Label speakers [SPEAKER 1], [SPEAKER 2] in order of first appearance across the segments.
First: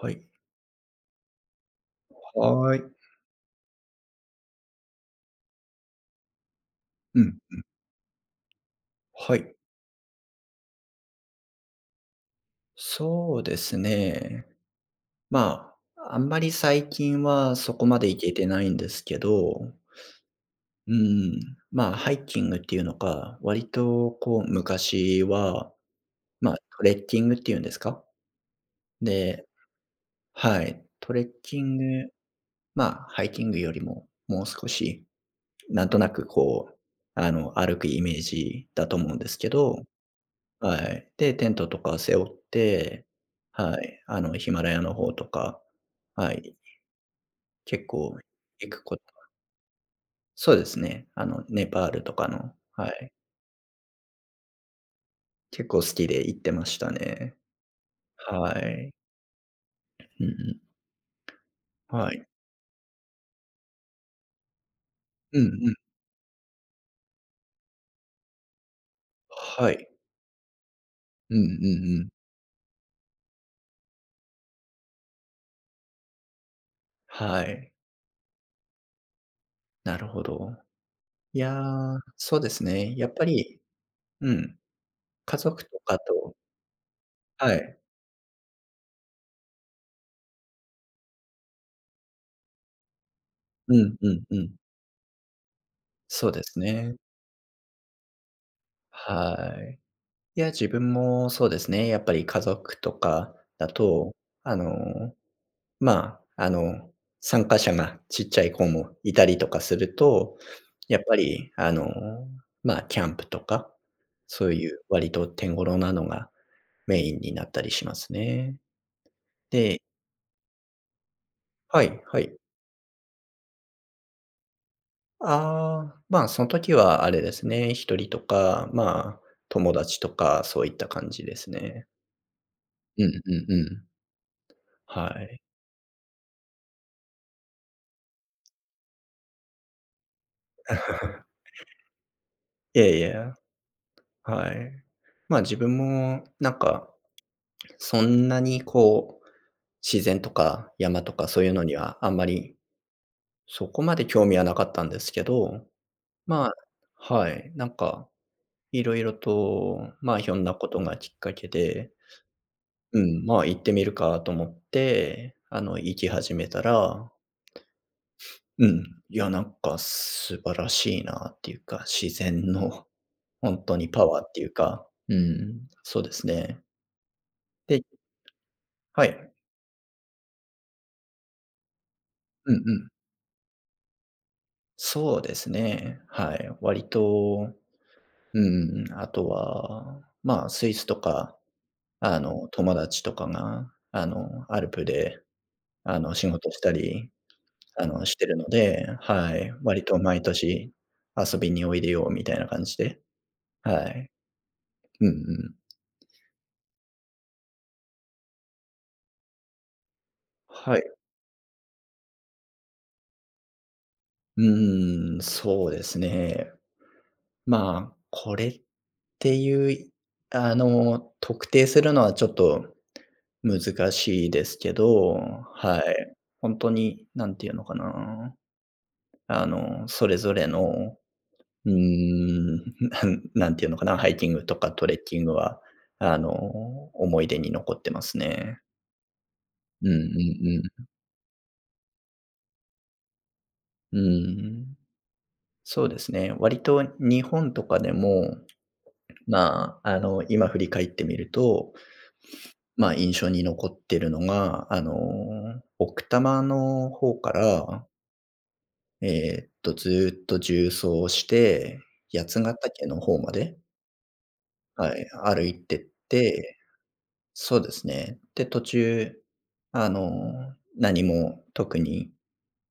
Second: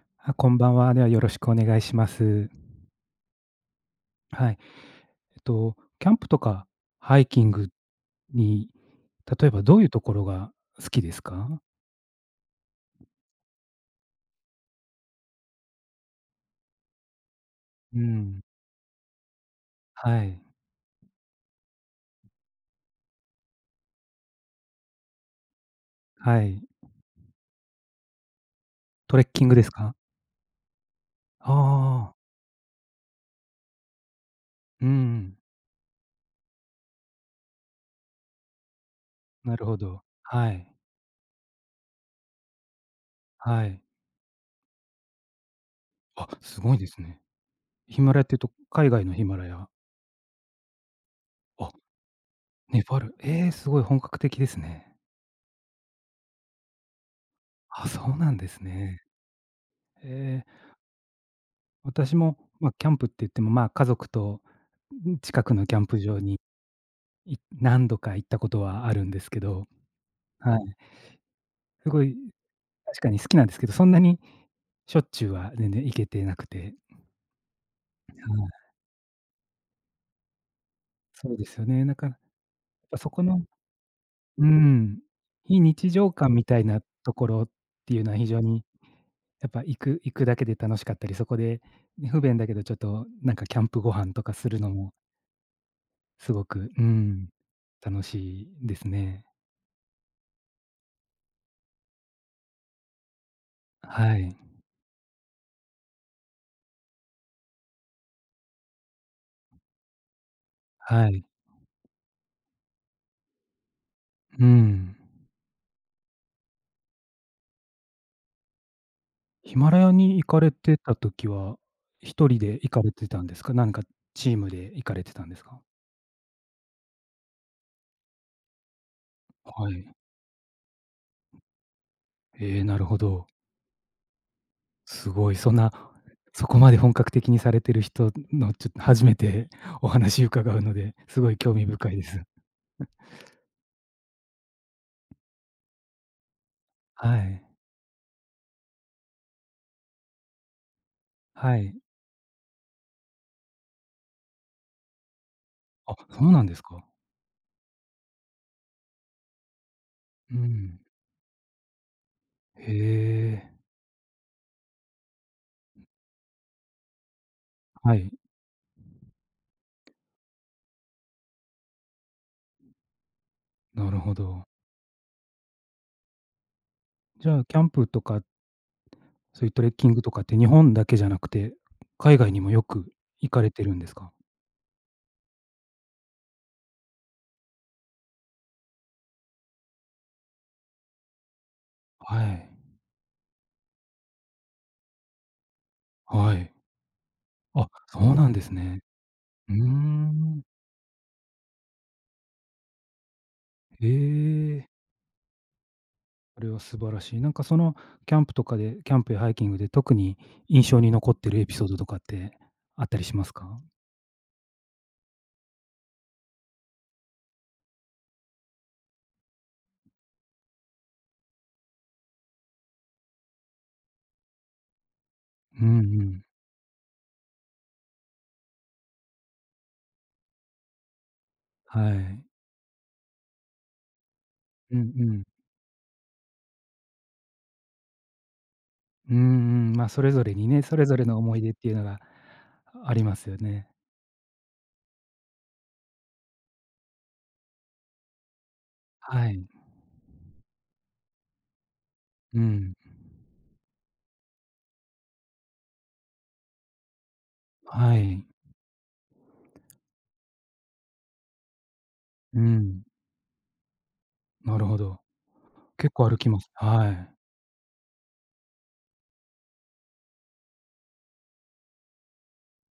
[SPEAKER 1] はい。
[SPEAKER 2] あ、こんばんは。では、よろしくお願いします。
[SPEAKER 1] はーい。
[SPEAKER 2] はい。キャンプとかハ
[SPEAKER 1] う
[SPEAKER 2] イ
[SPEAKER 1] ん。
[SPEAKER 2] キングに、
[SPEAKER 1] は
[SPEAKER 2] 例え
[SPEAKER 1] い。
[SPEAKER 2] ばどういうところが好きですか？
[SPEAKER 1] そうですね。まあ、あんまり最近はそこま
[SPEAKER 2] う
[SPEAKER 1] で行け
[SPEAKER 2] ん。
[SPEAKER 1] てないんですけど、
[SPEAKER 2] はい。
[SPEAKER 1] うん、まあ、ハイキングっていうのか、割とこう昔は、
[SPEAKER 2] は
[SPEAKER 1] まあ、
[SPEAKER 2] い。
[SPEAKER 1] トレッキングっていうんですか？
[SPEAKER 2] トレッキ
[SPEAKER 1] で
[SPEAKER 2] ングですか？
[SPEAKER 1] はい、トレッキング、
[SPEAKER 2] ああ、
[SPEAKER 1] まあ、ハイキングよりも、もう少
[SPEAKER 2] う
[SPEAKER 1] し、
[SPEAKER 2] ん。
[SPEAKER 1] なんとなくこう、歩くイメージだと思うんですけ
[SPEAKER 2] なるほ
[SPEAKER 1] ど、
[SPEAKER 2] ど。はい。
[SPEAKER 1] はい。で、テントとか背負って、
[SPEAKER 2] は
[SPEAKER 1] は
[SPEAKER 2] い。
[SPEAKER 1] い、ヒマラヤの方とか、
[SPEAKER 2] あ、
[SPEAKER 1] はい、
[SPEAKER 2] すごいですね。
[SPEAKER 1] 結
[SPEAKER 2] ヒマ
[SPEAKER 1] 構
[SPEAKER 2] ラヤっていうと、
[SPEAKER 1] 行く
[SPEAKER 2] 海
[SPEAKER 1] こと、
[SPEAKER 2] 外のヒマラヤ。
[SPEAKER 1] そうですね、ネ
[SPEAKER 2] あ、
[SPEAKER 1] パールとかの、
[SPEAKER 2] ネ
[SPEAKER 1] は
[SPEAKER 2] パー
[SPEAKER 1] い、
[SPEAKER 2] ル。ええ、すごい本格的ですね。
[SPEAKER 1] 結構好きで行ってましたね。
[SPEAKER 2] あ、そうなんで
[SPEAKER 1] は
[SPEAKER 2] す
[SPEAKER 1] い。
[SPEAKER 2] ね。え
[SPEAKER 1] うんう
[SPEAKER 2] え、
[SPEAKER 1] ん。は
[SPEAKER 2] 私
[SPEAKER 1] い。
[SPEAKER 2] も、ま、キャンプって言っても、まあ、家族と、ん、
[SPEAKER 1] うん
[SPEAKER 2] 近くの
[SPEAKER 1] うん。
[SPEAKER 2] キャンプ場に何度か行ったことはあるんですけど、
[SPEAKER 1] はい。
[SPEAKER 2] はい。
[SPEAKER 1] うんうん
[SPEAKER 2] す
[SPEAKER 1] う
[SPEAKER 2] ご
[SPEAKER 1] ん。
[SPEAKER 2] い、確かに好きなんですけど、そんなにしょっちゅうは全然行けてなくて、はい。
[SPEAKER 1] はい。なるほど。
[SPEAKER 2] そう
[SPEAKER 1] い
[SPEAKER 2] で
[SPEAKER 1] や
[SPEAKER 2] すよね。なん
[SPEAKER 1] ー、
[SPEAKER 2] か、やっ
[SPEAKER 1] そうですね、
[SPEAKER 2] ぱ
[SPEAKER 1] や
[SPEAKER 2] そ
[SPEAKER 1] っ
[SPEAKER 2] こ
[SPEAKER 1] ぱ
[SPEAKER 2] の
[SPEAKER 1] り、う
[SPEAKER 2] う
[SPEAKER 1] ん、
[SPEAKER 2] ん、
[SPEAKER 1] 家
[SPEAKER 2] 非
[SPEAKER 1] 族と
[SPEAKER 2] 日
[SPEAKER 1] か
[SPEAKER 2] 常感
[SPEAKER 1] と、
[SPEAKER 2] みたいなところっ
[SPEAKER 1] はい。
[SPEAKER 2] ていうのは非常に、やっぱ行くだけで楽しかったり、そこで、ね、不便だけどちょっとなんかキャン
[SPEAKER 1] う
[SPEAKER 2] プご
[SPEAKER 1] んう
[SPEAKER 2] 飯と
[SPEAKER 1] ん
[SPEAKER 2] か
[SPEAKER 1] う
[SPEAKER 2] す
[SPEAKER 1] ん。
[SPEAKER 2] るのも
[SPEAKER 1] そう
[SPEAKER 2] す
[SPEAKER 1] で
[SPEAKER 2] ご
[SPEAKER 1] す
[SPEAKER 2] く、う
[SPEAKER 1] ね。
[SPEAKER 2] ん、楽しいですね。
[SPEAKER 1] はい。いや、自分もそうですね。やっぱり家族とかだと、
[SPEAKER 2] はい。
[SPEAKER 1] あの、まあ、あの、参加者がちっちゃい子もいたりとかすると、やっ
[SPEAKER 2] は
[SPEAKER 1] ぱ
[SPEAKER 2] い。
[SPEAKER 1] り、まあ、キャンプとか、
[SPEAKER 2] う
[SPEAKER 1] そういう
[SPEAKER 2] ん。
[SPEAKER 1] 割と手頃なのがメインになったりしますね。
[SPEAKER 2] ヒマラ
[SPEAKER 1] で
[SPEAKER 2] ヤに行かれてた時は、
[SPEAKER 1] はいは
[SPEAKER 2] 一
[SPEAKER 1] い。
[SPEAKER 2] 人で行かれてたんですか？何かチームで行かれてたんですか？
[SPEAKER 1] ああ、まあ、その時はあれですね、一人とか、まあ、
[SPEAKER 2] は
[SPEAKER 1] 友
[SPEAKER 2] い。
[SPEAKER 1] 達とかそういった感じですね。
[SPEAKER 2] ええ、なるほ
[SPEAKER 1] うん
[SPEAKER 2] ど。
[SPEAKER 1] うんうん。は
[SPEAKER 2] すごい、
[SPEAKER 1] い。
[SPEAKER 2] そんな、そこまで本格的にされてる人のちょっと初めて お話伺うので、すごい 興味深いです。
[SPEAKER 1] いやいや。はい。ま、自分もなんか、
[SPEAKER 2] はい。
[SPEAKER 1] そんなにこう、自然とか山とかそういう
[SPEAKER 2] は
[SPEAKER 1] の
[SPEAKER 2] い。
[SPEAKER 1] にはあんまり、そこまで興味はなかったんですけど、
[SPEAKER 2] あ、そうな
[SPEAKER 1] ま
[SPEAKER 2] ん
[SPEAKER 1] あ、
[SPEAKER 2] ですか。
[SPEAKER 1] はい、なんかいろいろと、まあ、ひ
[SPEAKER 2] う
[SPEAKER 1] ょんなこ
[SPEAKER 2] ん。
[SPEAKER 1] とがきっかけで、
[SPEAKER 2] へ
[SPEAKER 1] うん、まあ、行
[SPEAKER 2] え。
[SPEAKER 1] ってみるかと思って、行き始めたら、
[SPEAKER 2] はい、
[SPEAKER 1] うん、いや、なんか素晴らしいなっていうか、自然の本当に
[SPEAKER 2] なる
[SPEAKER 1] パ
[SPEAKER 2] ほ
[SPEAKER 1] ワーって
[SPEAKER 2] ど。
[SPEAKER 1] いうか、うん、そうですね。
[SPEAKER 2] じゃあ、キャン
[SPEAKER 1] で
[SPEAKER 2] プとか、
[SPEAKER 1] はい、
[SPEAKER 2] そういうトレッキングとかって日本だけじゃなくて、海外にも
[SPEAKER 1] うんう
[SPEAKER 2] よく
[SPEAKER 1] ん。
[SPEAKER 2] 行かれてるんですか？
[SPEAKER 1] そうですね。はい。割と、うん、あとは、まあ、スイスとか、
[SPEAKER 2] はい。
[SPEAKER 1] 友達とかが、アルプで、仕
[SPEAKER 2] は
[SPEAKER 1] 事
[SPEAKER 2] い。
[SPEAKER 1] したり、
[SPEAKER 2] あ、そう
[SPEAKER 1] して
[SPEAKER 2] なん
[SPEAKER 1] る
[SPEAKER 2] で
[SPEAKER 1] の
[SPEAKER 2] すね。
[SPEAKER 1] で、はい。
[SPEAKER 2] うー
[SPEAKER 1] 割と毎
[SPEAKER 2] ん。
[SPEAKER 1] 年遊びにおいでよみたいな感じで、は
[SPEAKER 2] え
[SPEAKER 1] い。
[SPEAKER 2] え、
[SPEAKER 1] うんうん。
[SPEAKER 2] それは素晴らしい。なんかそのキャンプとかでキャンプやハイキングで特に印
[SPEAKER 1] は
[SPEAKER 2] 象
[SPEAKER 1] い。
[SPEAKER 2] に残ってるエピソードとかってあったりしますか？
[SPEAKER 1] うーん、そうですね。まあ、これっていう特定するのはちょっと難しいですけど、
[SPEAKER 2] うん
[SPEAKER 1] は
[SPEAKER 2] う
[SPEAKER 1] い。
[SPEAKER 2] ん。
[SPEAKER 1] 本んになんていうのかな、それぞれの、うー
[SPEAKER 2] はい。
[SPEAKER 1] ん、なんなんていうのかな、ハイキングとか
[SPEAKER 2] うんう
[SPEAKER 1] トレッキン
[SPEAKER 2] ん。
[SPEAKER 1] グは、あの、思い出に残ってますね。
[SPEAKER 2] うんうん。
[SPEAKER 1] う
[SPEAKER 2] ま
[SPEAKER 1] ん
[SPEAKER 2] あ、
[SPEAKER 1] う
[SPEAKER 2] それぞれ
[SPEAKER 1] ん
[SPEAKER 2] にね、そ
[SPEAKER 1] う
[SPEAKER 2] れ
[SPEAKER 1] ん。
[SPEAKER 2] ぞれの思い出っていうのがありますよね。
[SPEAKER 1] うん。そうですね。割と日本とかでも、
[SPEAKER 2] はい。
[SPEAKER 1] まあ、今振り返ってみると、
[SPEAKER 2] うん。
[SPEAKER 1] まあ、印象に残ってるのが、奥多摩の方から
[SPEAKER 2] はい。
[SPEAKER 1] ずっと縦走して、
[SPEAKER 2] う
[SPEAKER 1] 八ヶ
[SPEAKER 2] ん。
[SPEAKER 1] 岳の方まで、
[SPEAKER 2] なるほ
[SPEAKER 1] は
[SPEAKER 2] ど。
[SPEAKER 1] い、歩いてっ
[SPEAKER 2] 結構歩きます。
[SPEAKER 1] て、
[SPEAKER 2] はい。
[SPEAKER 1] そうですね。で、途中、何も特に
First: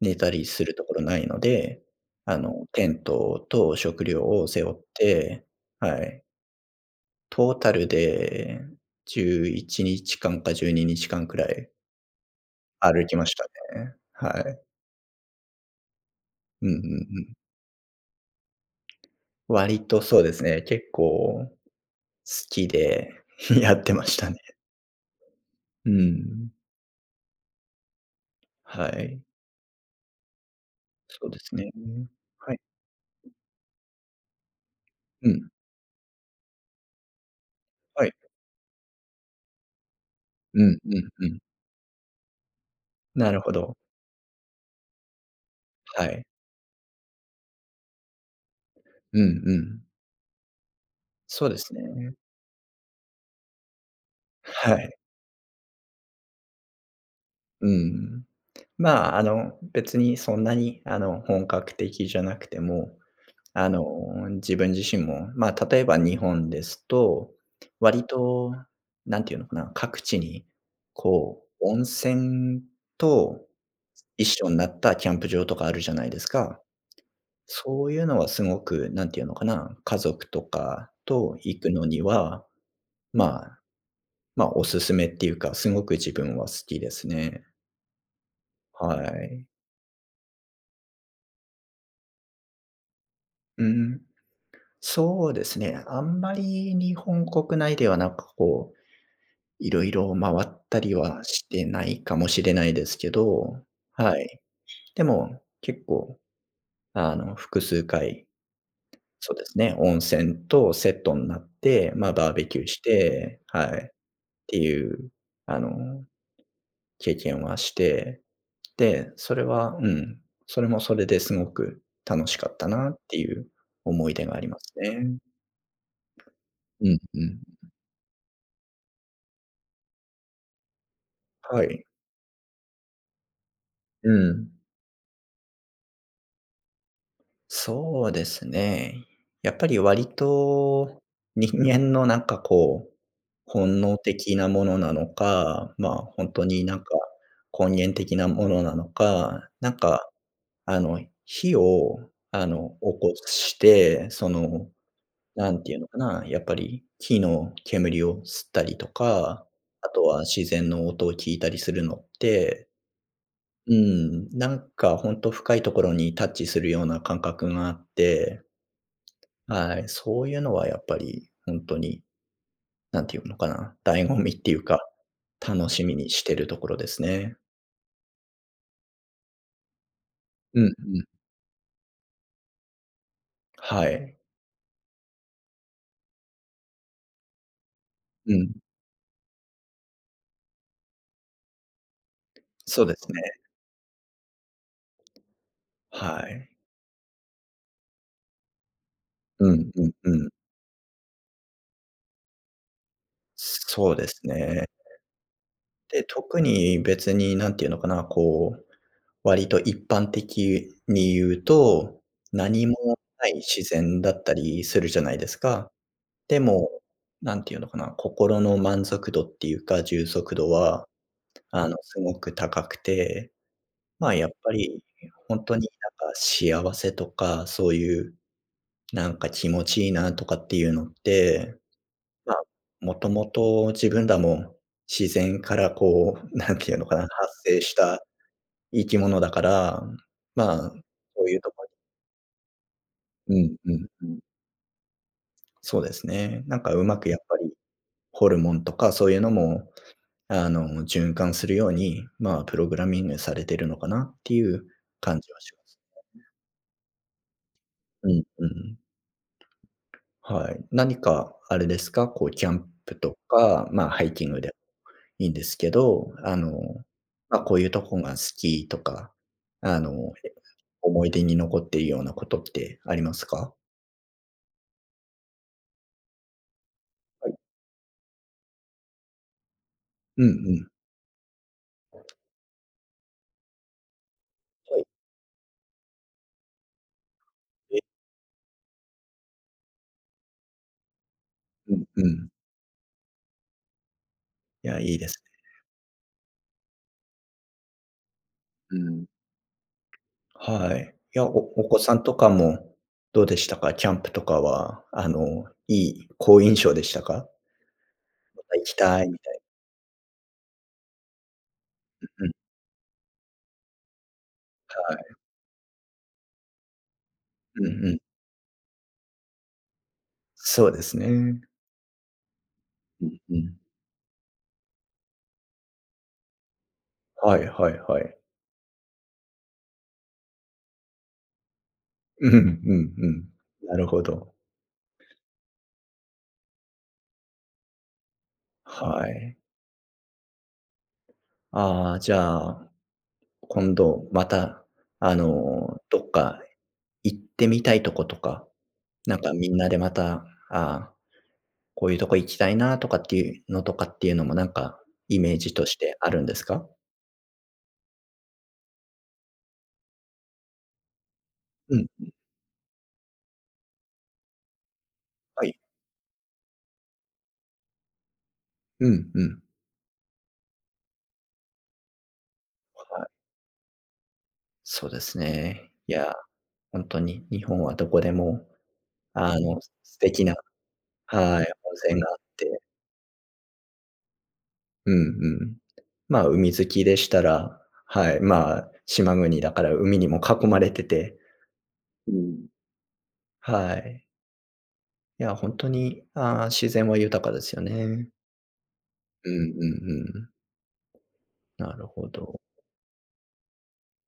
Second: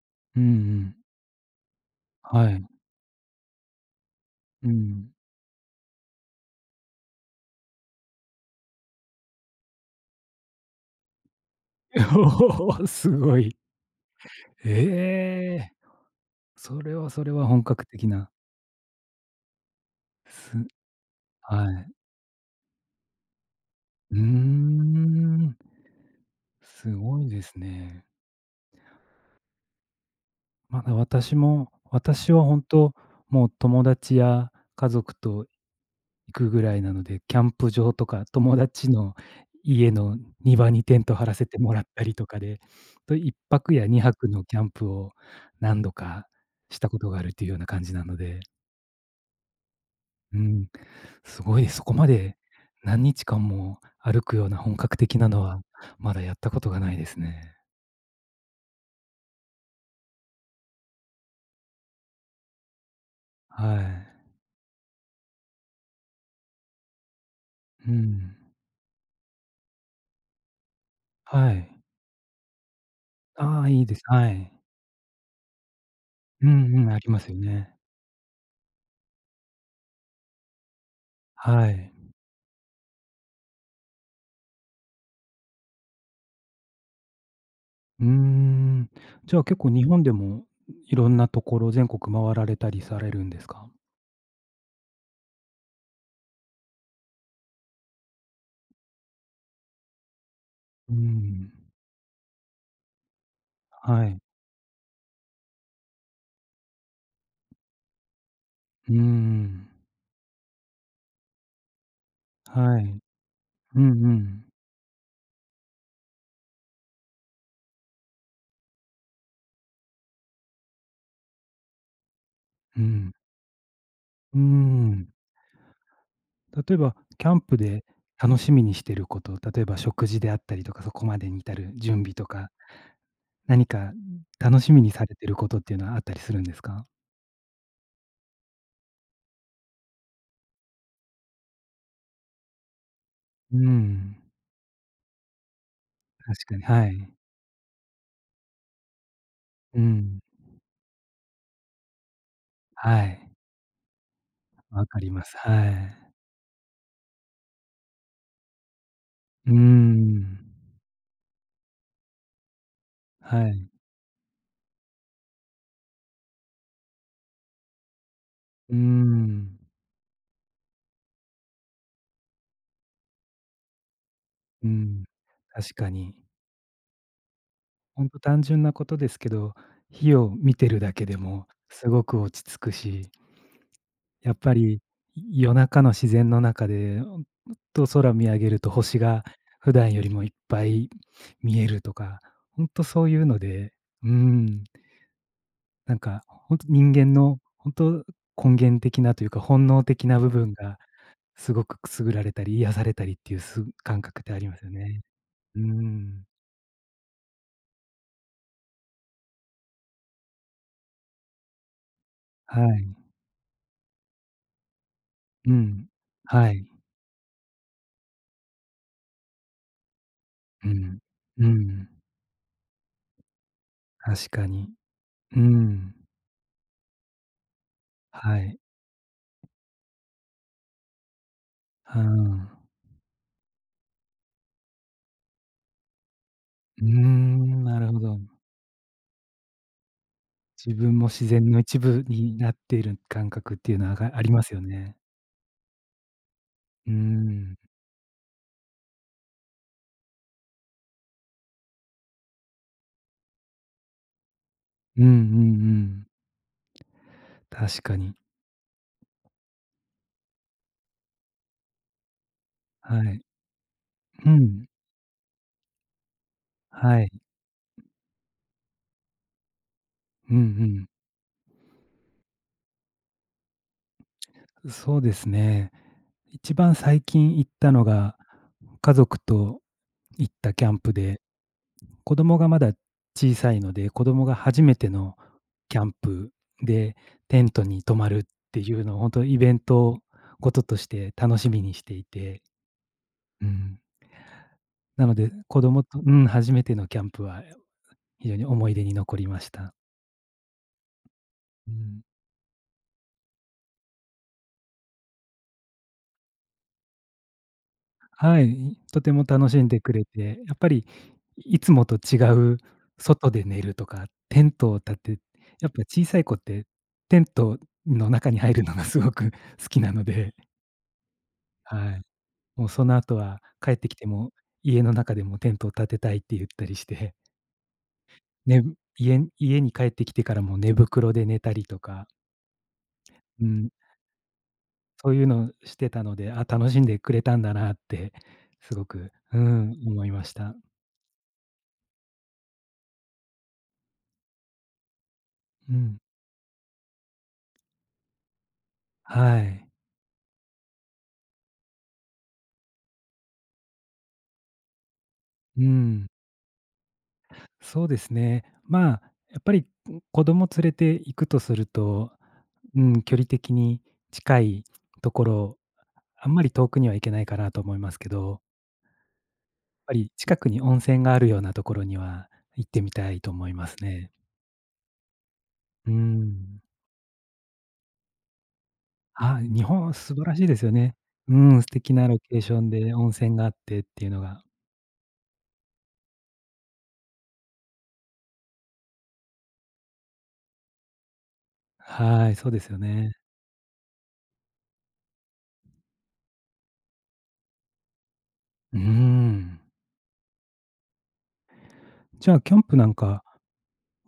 [SPEAKER 1] 寝た
[SPEAKER 2] う
[SPEAKER 1] り
[SPEAKER 2] んう
[SPEAKER 1] するとこ
[SPEAKER 2] ん。
[SPEAKER 1] ろないので、
[SPEAKER 2] はい。
[SPEAKER 1] テントと食料を背
[SPEAKER 2] う
[SPEAKER 1] 負っ
[SPEAKER 2] ん。
[SPEAKER 1] て、はい、トータルで11日間か12日間くらい
[SPEAKER 2] おお、
[SPEAKER 1] 歩
[SPEAKER 2] す
[SPEAKER 1] きまし
[SPEAKER 2] ご
[SPEAKER 1] た
[SPEAKER 2] い。
[SPEAKER 1] ね。はい。
[SPEAKER 2] ええ。
[SPEAKER 1] うんうん
[SPEAKER 2] それは
[SPEAKER 1] う
[SPEAKER 2] それ
[SPEAKER 1] ん。
[SPEAKER 2] は本格的な、
[SPEAKER 1] 割とそうです
[SPEAKER 2] す
[SPEAKER 1] ね、結構好
[SPEAKER 2] はい。
[SPEAKER 1] きで やってま
[SPEAKER 2] う
[SPEAKER 1] し
[SPEAKER 2] ー
[SPEAKER 1] たね。
[SPEAKER 2] ん、
[SPEAKER 1] うん。
[SPEAKER 2] すごいですね。
[SPEAKER 1] はい。
[SPEAKER 2] まだ
[SPEAKER 1] そうですね。
[SPEAKER 2] 私は
[SPEAKER 1] はい。
[SPEAKER 2] 本当、もう友達や家族
[SPEAKER 1] う
[SPEAKER 2] と行
[SPEAKER 1] ん。
[SPEAKER 2] くぐらいなので、キャンプ場と
[SPEAKER 1] はい。
[SPEAKER 2] か友達の家の
[SPEAKER 1] う
[SPEAKER 2] 庭
[SPEAKER 1] ん
[SPEAKER 2] に
[SPEAKER 1] う
[SPEAKER 2] テン
[SPEAKER 1] ん
[SPEAKER 2] ト張
[SPEAKER 1] う
[SPEAKER 2] ら
[SPEAKER 1] ん。
[SPEAKER 2] せてもらったりとかで、と
[SPEAKER 1] な
[SPEAKER 2] 1
[SPEAKER 1] るほ
[SPEAKER 2] 泊
[SPEAKER 1] ど。
[SPEAKER 2] や二泊のキャンプを何度
[SPEAKER 1] はい。
[SPEAKER 2] かしたことがあるというような感じなので、
[SPEAKER 1] うんうん。
[SPEAKER 2] うん。す
[SPEAKER 1] そうで
[SPEAKER 2] ごいで
[SPEAKER 1] す
[SPEAKER 2] す。そこま
[SPEAKER 1] ね。
[SPEAKER 2] で何日間も歩くような本
[SPEAKER 1] はい。
[SPEAKER 2] 格的なのは、まだやったことがないですね。
[SPEAKER 1] うん。まあ、別にそんなに本格的じゃなくても、あ
[SPEAKER 2] は
[SPEAKER 1] の、
[SPEAKER 2] い。
[SPEAKER 1] 自分自身も、まあ、例えば日本ですと、
[SPEAKER 2] う
[SPEAKER 1] 割
[SPEAKER 2] ん。
[SPEAKER 1] と、なんていうのかな、各地に、こ
[SPEAKER 2] は
[SPEAKER 1] う、
[SPEAKER 2] い。
[SPEAKER 1] 温泉と
[SPEAKER 2] ああ、いいです。
[SPEAKER 1] 一
[SPEAKER 2] は
[SPEAKER 1] 緒
[SPEAKER 2] い。
[SPEAKER 1] になったキャンプ場とかあるじゃないです
[SPEAKER 2] う
[SPEAKER 1] か。
[SPEAKER 2] んうん、ありますよね。
[SPEAKER 1] そういうのはすごく、なんていうのかな、家族とかと行
[SPEAKER 2] は
[SPEAKER 1] くの
[SPEAKER 2] い。
[SPEAKER 1] には、まあ、まあ、おすすめっていうか、すごく自分は好きですね。
[SPEAKER 2] うーん。
[SPEAKER 1] は
[SPEAKER 2] じゃあ
[SPEAKER 1] い。
[SPEAKER 2] 結構日本でもいろんなところ、全国回られたりされるんです
[SPEAKER 1] う
[SPEAKER 2] か？
[SPEAKER 1] ん。そうですね、あんまり日本国内ではなんかこういろいろ回った
[SPEAKER 2] う
[SPEAKER 1] り
[SPEAKER 2] ー
[SPEAKER 1] はし
[SPEAKER 2] ん。
[SPEAKER 1] てないかもしれないですけど、
[SPEAKER 2] はい。
[SPEAKER 1] はい。でも、結構、複数回、
[SPEAKER 2] うー
[SPEAKER 1] そうです
[SPEAKER 2] ん。
[SPEAKER 1] ね、温泉とセットになって、まあ、バーベキュー
[SPEAKER 2] は
[SPEAKER 1] し
[SPEAKER 2] い。
[SPEAKER 1] て、は
[SPEAKER 2] う
[SPEAKER 1] い、っ
[SPEAKER 2] んうん。
[SPEAKER 1] ていう、あの、経験はして、で、それはうん、それもそれですごく楽しかった
[SPEAKER 2] う
[SPEAKER 1] なっ
[SPEAKER 2] ん。
[SPEAKER 1] ていう思い出が
[SPEAKER 2] う
[SPEAKER 1] あ
[SPEAKER 2] ー
[SPEAKER 1] ります
[SPEAKER 2] ん。
[SPEAKER 1] ね。
[SPEAKER 2] 例え
[SPEAKER 1] う
[SPEAKER 2] ば、
[SPEAKER 1] んう
[SPEAKER 2] キャ
[SPEAKER 1] ん。
[SPEAKER 2] ンプで楽しみにしてること、例えば食事であったりとか、そこまでに至
[SPEAKER 1] は
[SPEAKER 2] る
[SPEAKER 1] い。
[SPEAKER 2] 準備とか、何か
[SPEAKER 1] うん。
[SPEAKER 2] 楽しみにされてることっていうのはあったりするんですか？
[SPEAKER 1] そうですね。やっぱり割と人間のなんかこう、
[SPEAKER 2] う
[SPEAKER 1] 本能
[SPEAKER 2] ん、
[SPEAKER 1] 的なものなのか、まあ、本当
[SPEAKER 2] 確かに、
[SPEAKER 1] になん
[SPEAKER 2] は
[SPEAKER 1] か
[SPEAKER 2] い。
[SPEAKER 1] 根源的なものなのか、なん
[SPEAKER 2] う
[SPEAKER 1] か、
[SPEAKER 2] ん、
[SPEAKER 1] あの、火を、起
[SPEAKER 2] は
[SPEAKER 1] こ
[SPEAKER 2] い、
[SPEAKER 1] して、その、
[SPEAKER 2] わかります。
[SPEAKER 1] なん
[SPEAKER 2] は
[SPEAKER 1] ていうのか
[SPEAKER 2] い。
[SPEAKER 1] な、やっぱり木の煙を吸ったりとか、
[SPEAKER 2] うー
[SPEAKER 1] あとは
[SPEAKER 2] ん、
[SPEAKER 1] 自然の音を聞いたりするのって、
[SPEAKER 2] はい。
[SPEAKER 1] うん、なんか本当深いところにタッチするような感覚があって、
[SPEAKER 2] うーん、
[SPEAKER 1] はい、そういうのはやっぱり本当になんていうのかな、醍醐味っていう
[SPEAKER 2] う
[SPEAKER 1] か、
[SPEAKER 2] ん、
[SPEAKER 1] 楽
[SPEAKER 2] 確
[SPEAKER 1] し
[SPEAKER 2] か
[SPEAKER 1] みに
[SPEAKER 2] に。
[SPEAKER 1] してるところですね。
[SPEAKER 2] ほんと単純なことですけど、火を見
[SPEAKER 1] うん
[SPEAKER 2] てるだ
[SPEAKER 1] うん。
[SPEAKER 2] けでもすごく落ち着くし、
[SPEAKER 1] はい。
[SPEAKER 2] やっぱり、夜中の自然の中で、ほんと空を見
[SPEAKER 1] う
[SPEAKER 2] 上
[SPEAKER 1] ん。
[SPEAKER 2] げると星が普段よりもいっぱい見えるとか、ほんと
[SPEAKER 1] そうで
[SPEAKER 2] そ
[SPEAKER 1] す
[SPEAKER 2] ういうの
[SPEAKER 1] ね。
[SPEAKER 2] で、うーん、なん
[SPEAKER 1] は
[SPEAKER 2] か、
[SPEAKER 1] い。
[SPEAKER 2] ほんと人間のほんと根源的なというか、
[SPEAKER 1] う
[SPEAKER 2] 本
[SPEAKER 1] んう
[SPEAKER 2] 能
[SPEAKER 1] ん
[SPEAKER 2] 的
[SPEAKER 1] う
[SPEAKER 2] な部
[SPEAKER 1] ん。
[SPEAKER 2] 分がすごくくすぐられたり、癒されたりっていう
[SPEAKER 1] そう
[SPEAKER 2] 感
[SPEAKER 1] です
[SPEAKER 2] 覚ってあります
[SPEAKER 1] ね。
[SPEAKER 2] よね。うー
[SPEAKER 1] で、
[SPEAKER 2] ん、
[SPEAKER 1] 特に別になんていうのかな、こう、割と一般的に言うと、
[SPEAKER 2] は
[SPEAKER 1] 何
[SPEAKER 2] い、
[SPEAKER 1] もない自然だったりするじゃないです
[SPEAKER 2] う
[SPEAKER 1] か。
[SPEAKER 2] ん、
[SPEAKER 1] で
[SPEAKER 2] はい、
[SPEAKER 1] も、なんていうのかな、心の満足度っていうか、充足度
[SPEAKER 2] う
[SPEAKER 1] は
[SPEAKER 2] ん、うん、
[SPEAKER 1] すごく高くて、まあ、や
[SPEAKER 2] 確
[SPEAKER 1] っ
[SPEAKER 2] か
[SPEAKER 1] ぱ
[SPEAKER 2] に。
[SPEAKER 1] りほ
[SPEAKER 2] う
[SPEAKER 1] んとに
[SPEAKER 2] ん、
[SPEAKER 1] なんか幸せとか、そういう
[SPEAKER 2] はい、
[SPEAKER 1] なんか気持ちいいなとかっていうのって、
[SPEAKER 2] あ
[SPEAKER 1] まあ、
[SPEAKER 2] あ、
[SPEAKER 1] もともと自分らも自然からこう、なんていう
[SPEAKER 2] う
[SPEAKER 1] の
[SPEAKER 2] ー
[SPEAKER 1] かな、発生
[SPEAKER 2] ん、
[SPEAKER 1] し
[SPEAKER 2] なるほ
[SPEAKER 1] た
[SPEAKER 2] ど。
[SPEAKER 1] 生き物だから、まあ、
[SPEAKER 2] 自分も
[SPEAKER 1] そ
[SPEAKER 2] 自
[SPEAKER 1] ういう
[SPEAKER 2] 然
[SPEAKER 1] と
[SPEAKER 2] の
[SPEAKER 1] こ
[SPEAKER 2] 一部になっている感
[SPEAKER 1] に
[SPEAKER 2] 覚っ
[SPEAKER 1] うん
[SPEAKER 2] て
[SPEAKER 1] う
[SPEAKER 2] いう
[SPEAKER 1] ん
[SPEAKER 2] のは、
[SPEAKER 1] う
[SPEAKER 2] が
[SPEAKER 1] ん。
[SPEAKER 2] ありますよね。
[SPEAKER 1] そうですね。なんかう
[SPEAKER 2] うー
[SPEAKER 1] まくやっぱり
[SPEAKER 2] ん。
[SPEAKER 1] ホルモンとかそういうのも、循環するように、まあ、プログラミングされてるのかなっていう
[SPEAKER 2] うんうんう
[SPEAKER 1] 感じはします。
[SPEAKER 2] ん。確か
[SPEAKER 1] う
[SPEAKER 2] に。
[SPEAKER 1] んうん。はい。何かあれですか、こうキャンプ
[SPEAKER 2] は
[SPEAKER 1] と
[SPEAKER 2] い。
[SPEAKER 1] か、まあ、ハイキ
[SPEAKER 2] う
[SPEAKER 1] ングで
[SPEAKER 2] ん。
[SPEAKER 1] いいんですけど、
[SPEAKER 2] はい。
[SPEAKER 1] ま、こういうとこが好きとか、あの、
[SPEAKER 2] うんうん。
[SPEAKER 1] 思い出に残っているようなことってありますか？
[SPEAKER 2] そうですね。一番最
[SPEAKER 1] はい。
[SPEAKER 2] 近行ったのが、家族と
[SPEAKER 1] うん
[SPEAKER 2] 行っ
[SPEAKER 1] う
[SPEAKER 2] たキ
[SPEAKER 1] ん。
[SPEAKER 2] ャンプで、子供がまだ小さいので、子供が初め
[SPEAKER 1] はい。
[SPEAKER 2] てのキャンプで、テント
[SPEAKER 1] え、
[SPEAKER 2] に泊まるっていうのを、ほんとイベントごととして楽しみに
[SPEAKER 1] う
[SPEAKER 2] し
[SPEAKER 1] ん
[SPEAKER 2] て
[SPEAKER 1] う
[SPEAKER 2] い
[SPEAKER 1] ん。
[SPEAKER 2] て。うん。
[SPEAKER 1] いや、いいで
[SPEAKER 2] なの
[SPEAKER 1] す
[SPEAKER 2] で、
[SPEAKER 1] ね。
[SPEAKER 2] 子供と、うん、初めてのキャンプは非常に思い
[SPEAKER 1] う
[SPEAKER 2] 出に
[SPEAKER 1] ん。
[SPEAKER 2] 残りました。
[SPEAKER 1] はい。お
[SPEAKER 2] う
[SPEAKER 1] 子さん
[SPEAKER 2] ん。
[SPEAKER 1] とかもどうでしたか？キャンプとかは、あの、いい好印象でしたか？
[SPEAKER 2] は
[SPEAKER 1] また行き
[SPEAKER 2] い、と
[SPEAKER 1] たい
[SPEAKER 2] て
[SPEAKER 1] み
[SPEAKER 2] も
[SPEAKER 1] たい
[SPEAKER 2] 楽しんでくれて、やっぱりいつもと
[SPEAKER 1] な
[SPEAKER 2] 違
[SPEAKER 1] うん、
[SPEAKER 2] う外で寝るとか、テントを
[SPEAKER 1] は
[SPEAKER 2] 立て、
[SPEAKER 1] い。
[SPEAKER 2] やっぱ小さい子ってテント
[SPEAKER 1] うんうん。
[SPEAKER 2] の中に入るのがすごく 好きなので、
[SPEAKER 1] そうですね。
[SPEAKER 2] はい。もうその
[SPEAKER 1] う
[SPEAKER 2] 後
[SPEAKER 1] んう
[SPEAKER 2] は
[SPEAKER 1] ん。
[SPEAKER 2] 帰ってきても、家の中でもテントを立てたいって言ったりして、
[SPEAKER 1] はいはいはい。
[SPEAKER 2] ね、家に帰ってきてからも寝袋で寝たりとか、
[SPEAKER 1] うんうんうん。
[SPEAKER 2] うん。
[SPEAKER 1] なるほど。
[SPEAKER 2] そういうのしてたので、あ、楽しんでくれたんだなって、すご
[SPEAKER 1] は
[SPEAKER 2] く、
[SPEAKER 1] い。
[SPEAKER 2] うん、思いました。
[SPEAKER 1] ああ、じゃあ、今度また、
[SPEAKER 2] うん。
[SPEAKER 1] どっか行ってみたいとことか、なんか
[SPEAKER 2] は
[SPEAKER 1] みん
[SPEAKER 2] い。
[SPEAKER 1] なでまた、ああ、こういうとこ行きたいなとかっていうのとかっていうのもなんかイメージ
[SPEAKER 2] う
[SPEAKER 1] として
[SPEAKER 2] ん。
[SPEAKER 1] あるんですか？
[SPEAKER 2] そうですね。まあ、やっぱり、ん、子供連れて行くとする
[SPEAKER 1] うん、
[SPEAKER 2] と、うん、距離的に近いとこ
[SPEAKER 1] はい。
[SPEAKER 2] ろ、あんまり遠くには行けないかなと思いますけど、やっ
[SPEAKER 1] うんうん。
[SPEAKER 2] ぱり近くに温泉があるようなところには行ってみ
[SPEAKER 1] は
[SPEAKER 2] た
[SPEAKER 1] い。
[SPEAKER 2] いと思いますね。
[SPEAKER 1] そうですね。
[SPEAKER 2] う
[SPEAKER 1] いや、
[SPEAKER 2] ん。
[SPEAKER 1] 本当に日本はどこでも、
[SPEAKER 2] あ、日本は
[SPEAKER 1] 素
[SPEAKER 2] 素
[SPEAKER 1] 敵
[SPEAKER 2] 晴
[SPEAKER 1] な
[SPEAKER 2] らしいですよね。う
[SPEAKER 1] はい、
[SPEAKER 2] ん、素
[SPEAKER 1] 温
[SPEAKER 2] 敵
[SPEAKER 1] 泉
[SPEAKER 2] な
[SPEAKER 1] があっ
[SPEAKER 2] ロケーシ
[SPEAKER 1] て
[SPEAKER 2] ョンで温泉があってっていうのが。
[SPEAKER 1] うんうん。まあ、海好きでしたら、はい、まあ、島国だから海にも囲まれててう
[SPEAKER 2] はい、
[SPEAKER 1] ん。
[SPEAKER 2] そうですよね。
[SPEAKER 1] はい。いや、ほんとに、ああ、自然は豊かですよね。
[SPEAKER 2] うー
[SPEAKER 1] うんうんう
[SPEAKER 2] ん。
[SPEAKER 1] ん。なるほ
[SPEAKER 2] じゃ
[SPEAKER 1] ど。
[SPEAKER 2] あ、キャンプなんか、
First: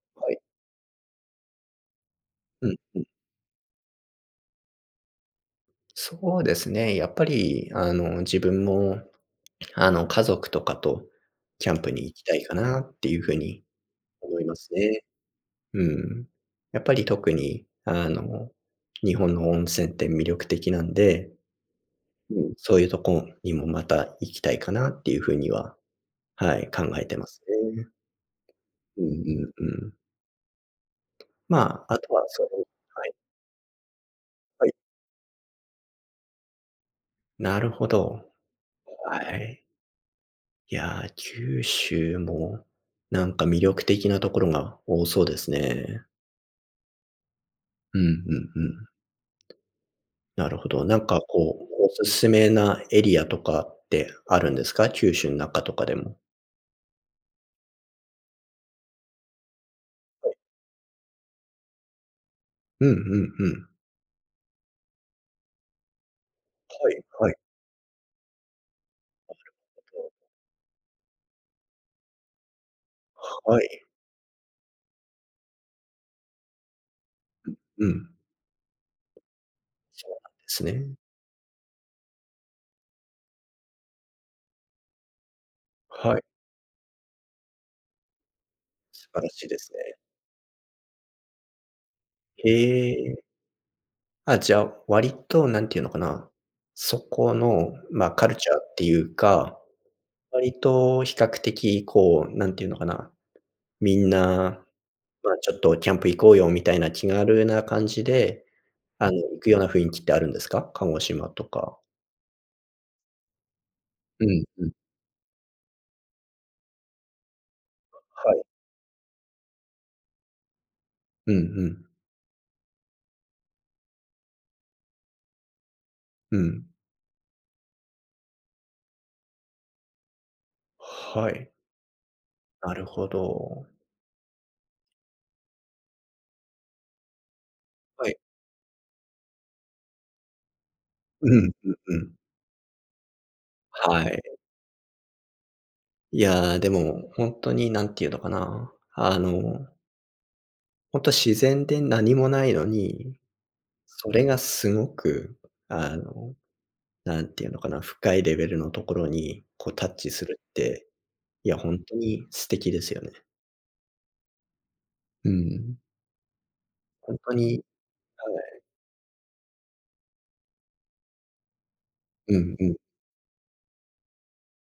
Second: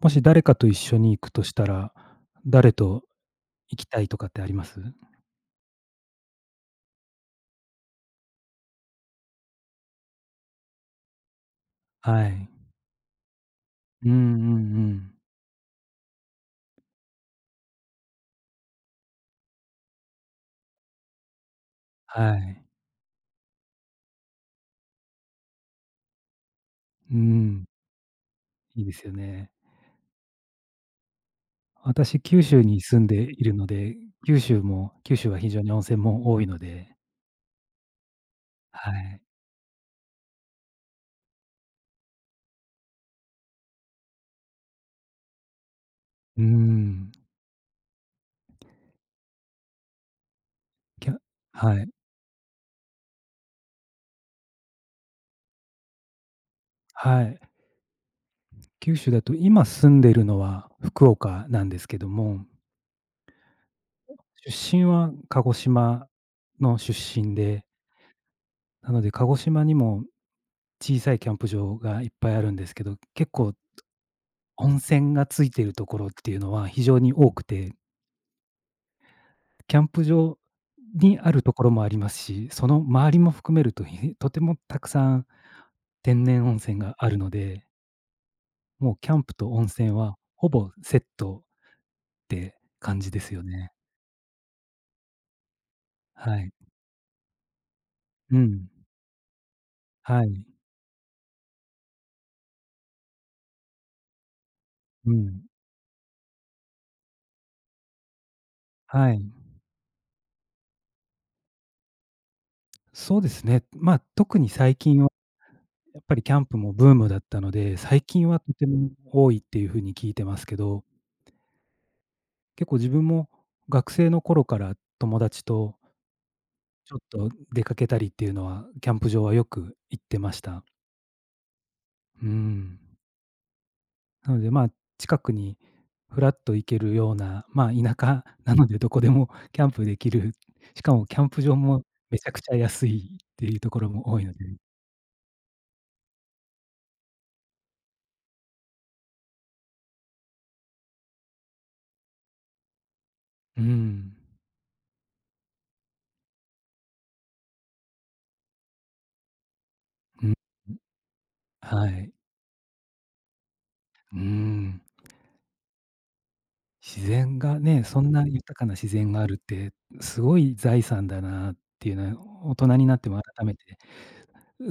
[SPEAKER 2] もし
[SPEAKER 1] はい。
[SPEAKER 2] 誰かと一緒に行くとしたら、
[SPEAKER 1] う
[SPEAKER 2] 誰
[SPEAKER 1] ん。
[SPEAKER 2] と行きたいとかってあります？
[SPEAKER 1] そうですね、やっぱり、自分も、家族とかとキャンプに行き
[SPEAKER 2] は
[SPEAKER 1] たい
[SPEAKER 2] い。
[SPEAKER 1] かなっていう風に
[SPEAKER 2] うんうん
[SPEAKER 1] 思いま
[SPEAKER 2] う
[SPEAKER 1] すね。
[SPEAKER 2] ん。
[SPEAKER 1] うん。やっぱり特に、日本の温泉って魅力的なんでう
[SPEAKER 2] は
[SPEAKER 1] ん、
[SPEAKER 2] い。
[SPEAKER 1] そういうとこにもまた行きたいかなっていうふうには、はい、考え
[SPEAKER 2] う
[SPEAKER 1] てます
[SPEAKER 2] ん、
[SPEAKER 1] ね。
[SPEAKER 2] いいで
[SPEAKER 1] うん
[SPEAKER 2] すよ
[SPEAKER 1] う
[SPEAKER 2] ね。
[SPEAKER 1] んうん。まあ、あと
[SPEAKER 2] 私、
[SPEAKER 1] はそ
[SPEAKER 2] 九
[SPEAKER 1] の
[SPEAKER 2] 州に住
[SPEAKER 1] は
[SPEAKER 2] ん
[SPEAKER 1] い、
[SPEAKER 2] でいるので、
[SPEAKER 1] はい。
[SPEAKER 2] 九州は非常に温泉も多いので、
[SPEAKER 1] なるほど。
[SPEAKER 2] はい。
[SPEAKER 1] はい。いや、九州もなんか魅力的なところが多そうですね。
[SPEAKER 2] うーん。
[SPEAKER 1] うんうんうん。なるほど。なん
[SPEAKER 2] きゃ
[SPEAKER 1] かこ
[SPEAKER 2] は
[SPEAKER 1] う、お
[SPEAKER 2] い、
[SPEAKER 1] すすめなエリアとかってあるんですか？九州の中とかでも。
[SPEAKER 2] はい。九州だと今住んでいるのは福岡なんですけども、
[SPEAKER 1] うんうんうん。
[SPEAKER 2] 出身は鹿児島の
[SPEAKER 1] はい
[SPEAKER 2] 出
[SPEAKER 1] はい。
[SPEAKER 2] 身で、なので鹿児島にも小さいキャンプ場がいっぱいあるんですけど、結構
[SPEAKER 1] はい。
[SPEAKER 2] 温泉がついているところっていうのは非常に多くて、
[SPEAKER 1] うん。
[SPEAKER 2] キャンプ
[SPEAKER 1] そうなんで
[SPEAKER 2] 場
[SPEAKER 1] すね。
[SPEAKER 2] にあるところもありますし、その周りも含めると、とてもたくさん
[SPEAKER 1] はい。
[SPEAKER 2] 天然温泉があるので、もう
[SPEAKER 1] 素
[SPEAKER 2] キャ
[SPEAKER 1] 晴
[SPEAKER 2] ン
[SPEAKER 1] ら
[SPEAKER 2] プ
[SPEAKER 1] しい
[SPEAKER 2] と
[SPEAKER 1] で
[SPEAKER 2] 温
[SPEAKER 1] す
[SPEAKER 2] 泉
[SPEAKER 1] ね。
[SPEAKER 2] はほぼセットっ
[SPEAKER 1] へ
[SPEAKER 2] て感じ
[SPEAKER 1] え。
[SPEAKER 2] ですよね。
[SPEAKER 1] あ、じゃあ、割となんていうのかな、
[SPEAKER 2] はい。
[SPEAKER 1] そこの、まあ、カル
[SPEAKER 2] う
[SPEAKER 1] チャー
[SPEAKER 2] ん。
[SPEAKER 1] っていうか、
[SPEAKER 2] はい。
[SPEAKER 1] 割と比較的こう、なんていうのかな、みんな、
[SPEAKER 2] う
[SPEAKER 1] まあ、
[SPEAKER 2] ん。
[SPEAKER 1] ちょっとキャンプ行こうよみたいな気軽な感じで、
[SPEAKER 2] はい。
[SPEAKER 1] 行くような雰囲気ってあるんですか？鹿児島とか。
[SPEAKER 2] そうですね。まあ、
[SPEAKER 1] う
[SPEAKER 2] 特
[SPEAKER 1] ん
[SPEAKER 2] に
[SPEAKER 1] うん。
[SPEAKER 2] 最近やっぱりキャンプもブームだったので、最近
[SPEAKER 1] は
[SPEAKER 2] は
[SPEAKER 1] い。
[SPEAKER 2] とても多いっていう風に聞いてますけど、
[SPEAKER 1] うんうん。
[SPEAKER 2] 結構自分も学生の頃から友達と
[SPEAKER 1] うん。
[SPEAKER 2] ちょっと出かけたりっていうのは、キャンプ場はよく行ってました。
[SPEAKER 1] はい。
[SPEAKER 2] う
[SPEAKER 1] な
[SPEAKER 2] ん。
[SPEAKER 1] るほど。
[SPEAKER 2] なので、まあ、近くにふらっと行けるような、まあ、田
[SPEAKER 1] はい。
[SPEAKER 2] 舎なのでどこでもキャンプできる、しかもキャン
[SPEAKER 1] う
[SPEAKER 2] プ
[SPEAKER 1] ん
[SPEAKER 2] 場
[SPEAKER 1] うん
[SPEAKER 2] も
[SPEAKER 1] うん。
[SPEAKER 2] めちゃくちゃ安いっていうところ
[SPEAKER 1] は
[SPEAKER 2] も多
[SPEAKER 1] い。
[SPEAKER 2] いので。
[SPEAKER 1] いや、でもほんとになんていうのかな、ほんと自然で何もないのに、
[SPEAKER 2] う
[SPEAKER 1] そ
[SPEAKER 2] ん。
[SPEAKER 1] れがすごく、あの、なんていうのかな、深いレベルのところに、こうタッチす
[SPEAKER 2] うん、
[SPEAKER 1] るって、いや、ほん
[SPEAKER 2] は
[SPEAKER 1] と
[SPEAKER 2] い。
[SPEAKER 1] に素敵ですよね。
[SPEAKER 2] うん。
[SPEAKER 1] うん。
[SPEAKER 2] 自
[SPEAKER 1] ほんと
[SPEAKER 2] 然
[SPEAKER 1] に
[SPEAKER 2] がね、そんな
[SPEAKER 1] は
[SPEAKER 2] 豊
[SPEAKER 1] い。
[SPEAKER 2] かな自然があるって、すごい財産だなっていうの
[SPEAKER 1] う
[SPEAKER 2] は、大
[SPEAKER 1] んうん。
[SPEAKER 2] 人になっても改めて、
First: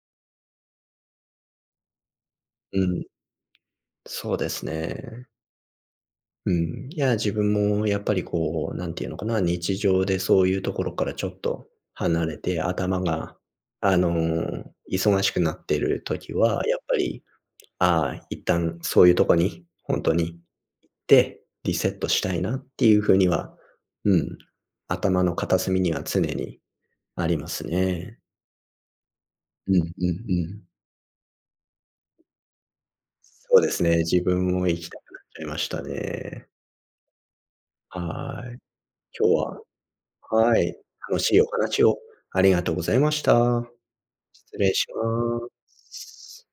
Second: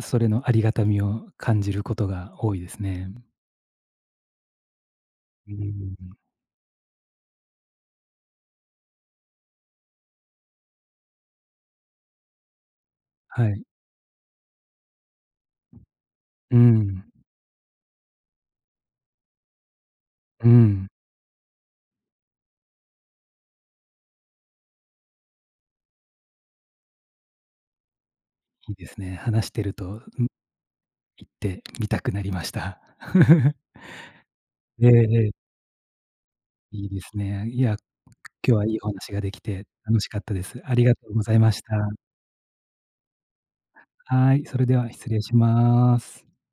[SPEAKER 2] それのありがたみを感じることが多いで
[SPEAKER 1] う
[SPEAKER 2] す
[SPEAKER 1] ん。
[SPEAKER 2] ね。
[SPEAKER 1] そうですね。
[SPEAKER 2] うーん。
[SPEAKER 1] うん。いや、自分もやっぱりこう、なんていうのかな、日常でそういうところからちょっと離れて、頭が、
[SPEAKER 2] はい。
[SPEAKER 1] 忙しくなってる時
[SPEAKER 2] う
[SPEAKER 1] は、やっぱ
[SPEAKER 2] ん。
[SPEAKER 1] り、ああ、一旦そういうとこに、ほんとに
[SPEAKER 2] うん。
[SPEAKER 1] て、リセットしたいなっていうふうには、うん、頭の片隅には常にありますね。
[SPEAKER 2] いいですね。話して
[SPEAKER 1] う
[SPEAKER 2] る
[SPEAKER 1] んう
[SPEAKER 2] と、
[SPEAKER 1] んうん。
[SPEAKER 2] 行ってみたくなりました。
[SPEAKER 1] そうですね、自分も行
[SPEAKER 2] え
[SPEAKER 1] き
[SPEAKER 2] え
[SPEAKER 1] たくなっ
[SPEAKER 2] え
[SPEAKER 1] ちゃい
[SPEAKER 2] え、
[SPEAKER 1] ましたね。
[SPEAKER 2] いいですね。いや、
[SPEAKER 1] はい。
[SPEAKER 2] 今日はいいお話が
[SPEAKER 1] 今
[SPEAKER 2] で
[SPEAKER 1] 日
[SPEAKER 2] き
[SPEAKER 1] は
[SPEAKER 2] て楽しかったで
[SPEAKER 1] は
[SPEAKER 2] す。あ
[SPEAKER 1] い、
[SPEAKER 2] りがとう
[SPEAKER 1] 楽
[SPEAKER 2] ござ
[SPEAKER 1] し
[SPEAKER 2] い
[SPEAKER 1] いお
[SPEAKER 2] ました。
[SPEAKER 1] 話をありがとうございました。
[SPEAKER 2] はい、そ
[SPEAKER 1] 失
[SPEAKER 2] れ
[SPEAKER 1] 礼
[SPEAKER 2] で
[SPEAKER 1] し
[SPEAKER 2] は失礼し
[SPEAKER 1] ま
[SPEAKER 2] ます。
[SPEAKER 1] す。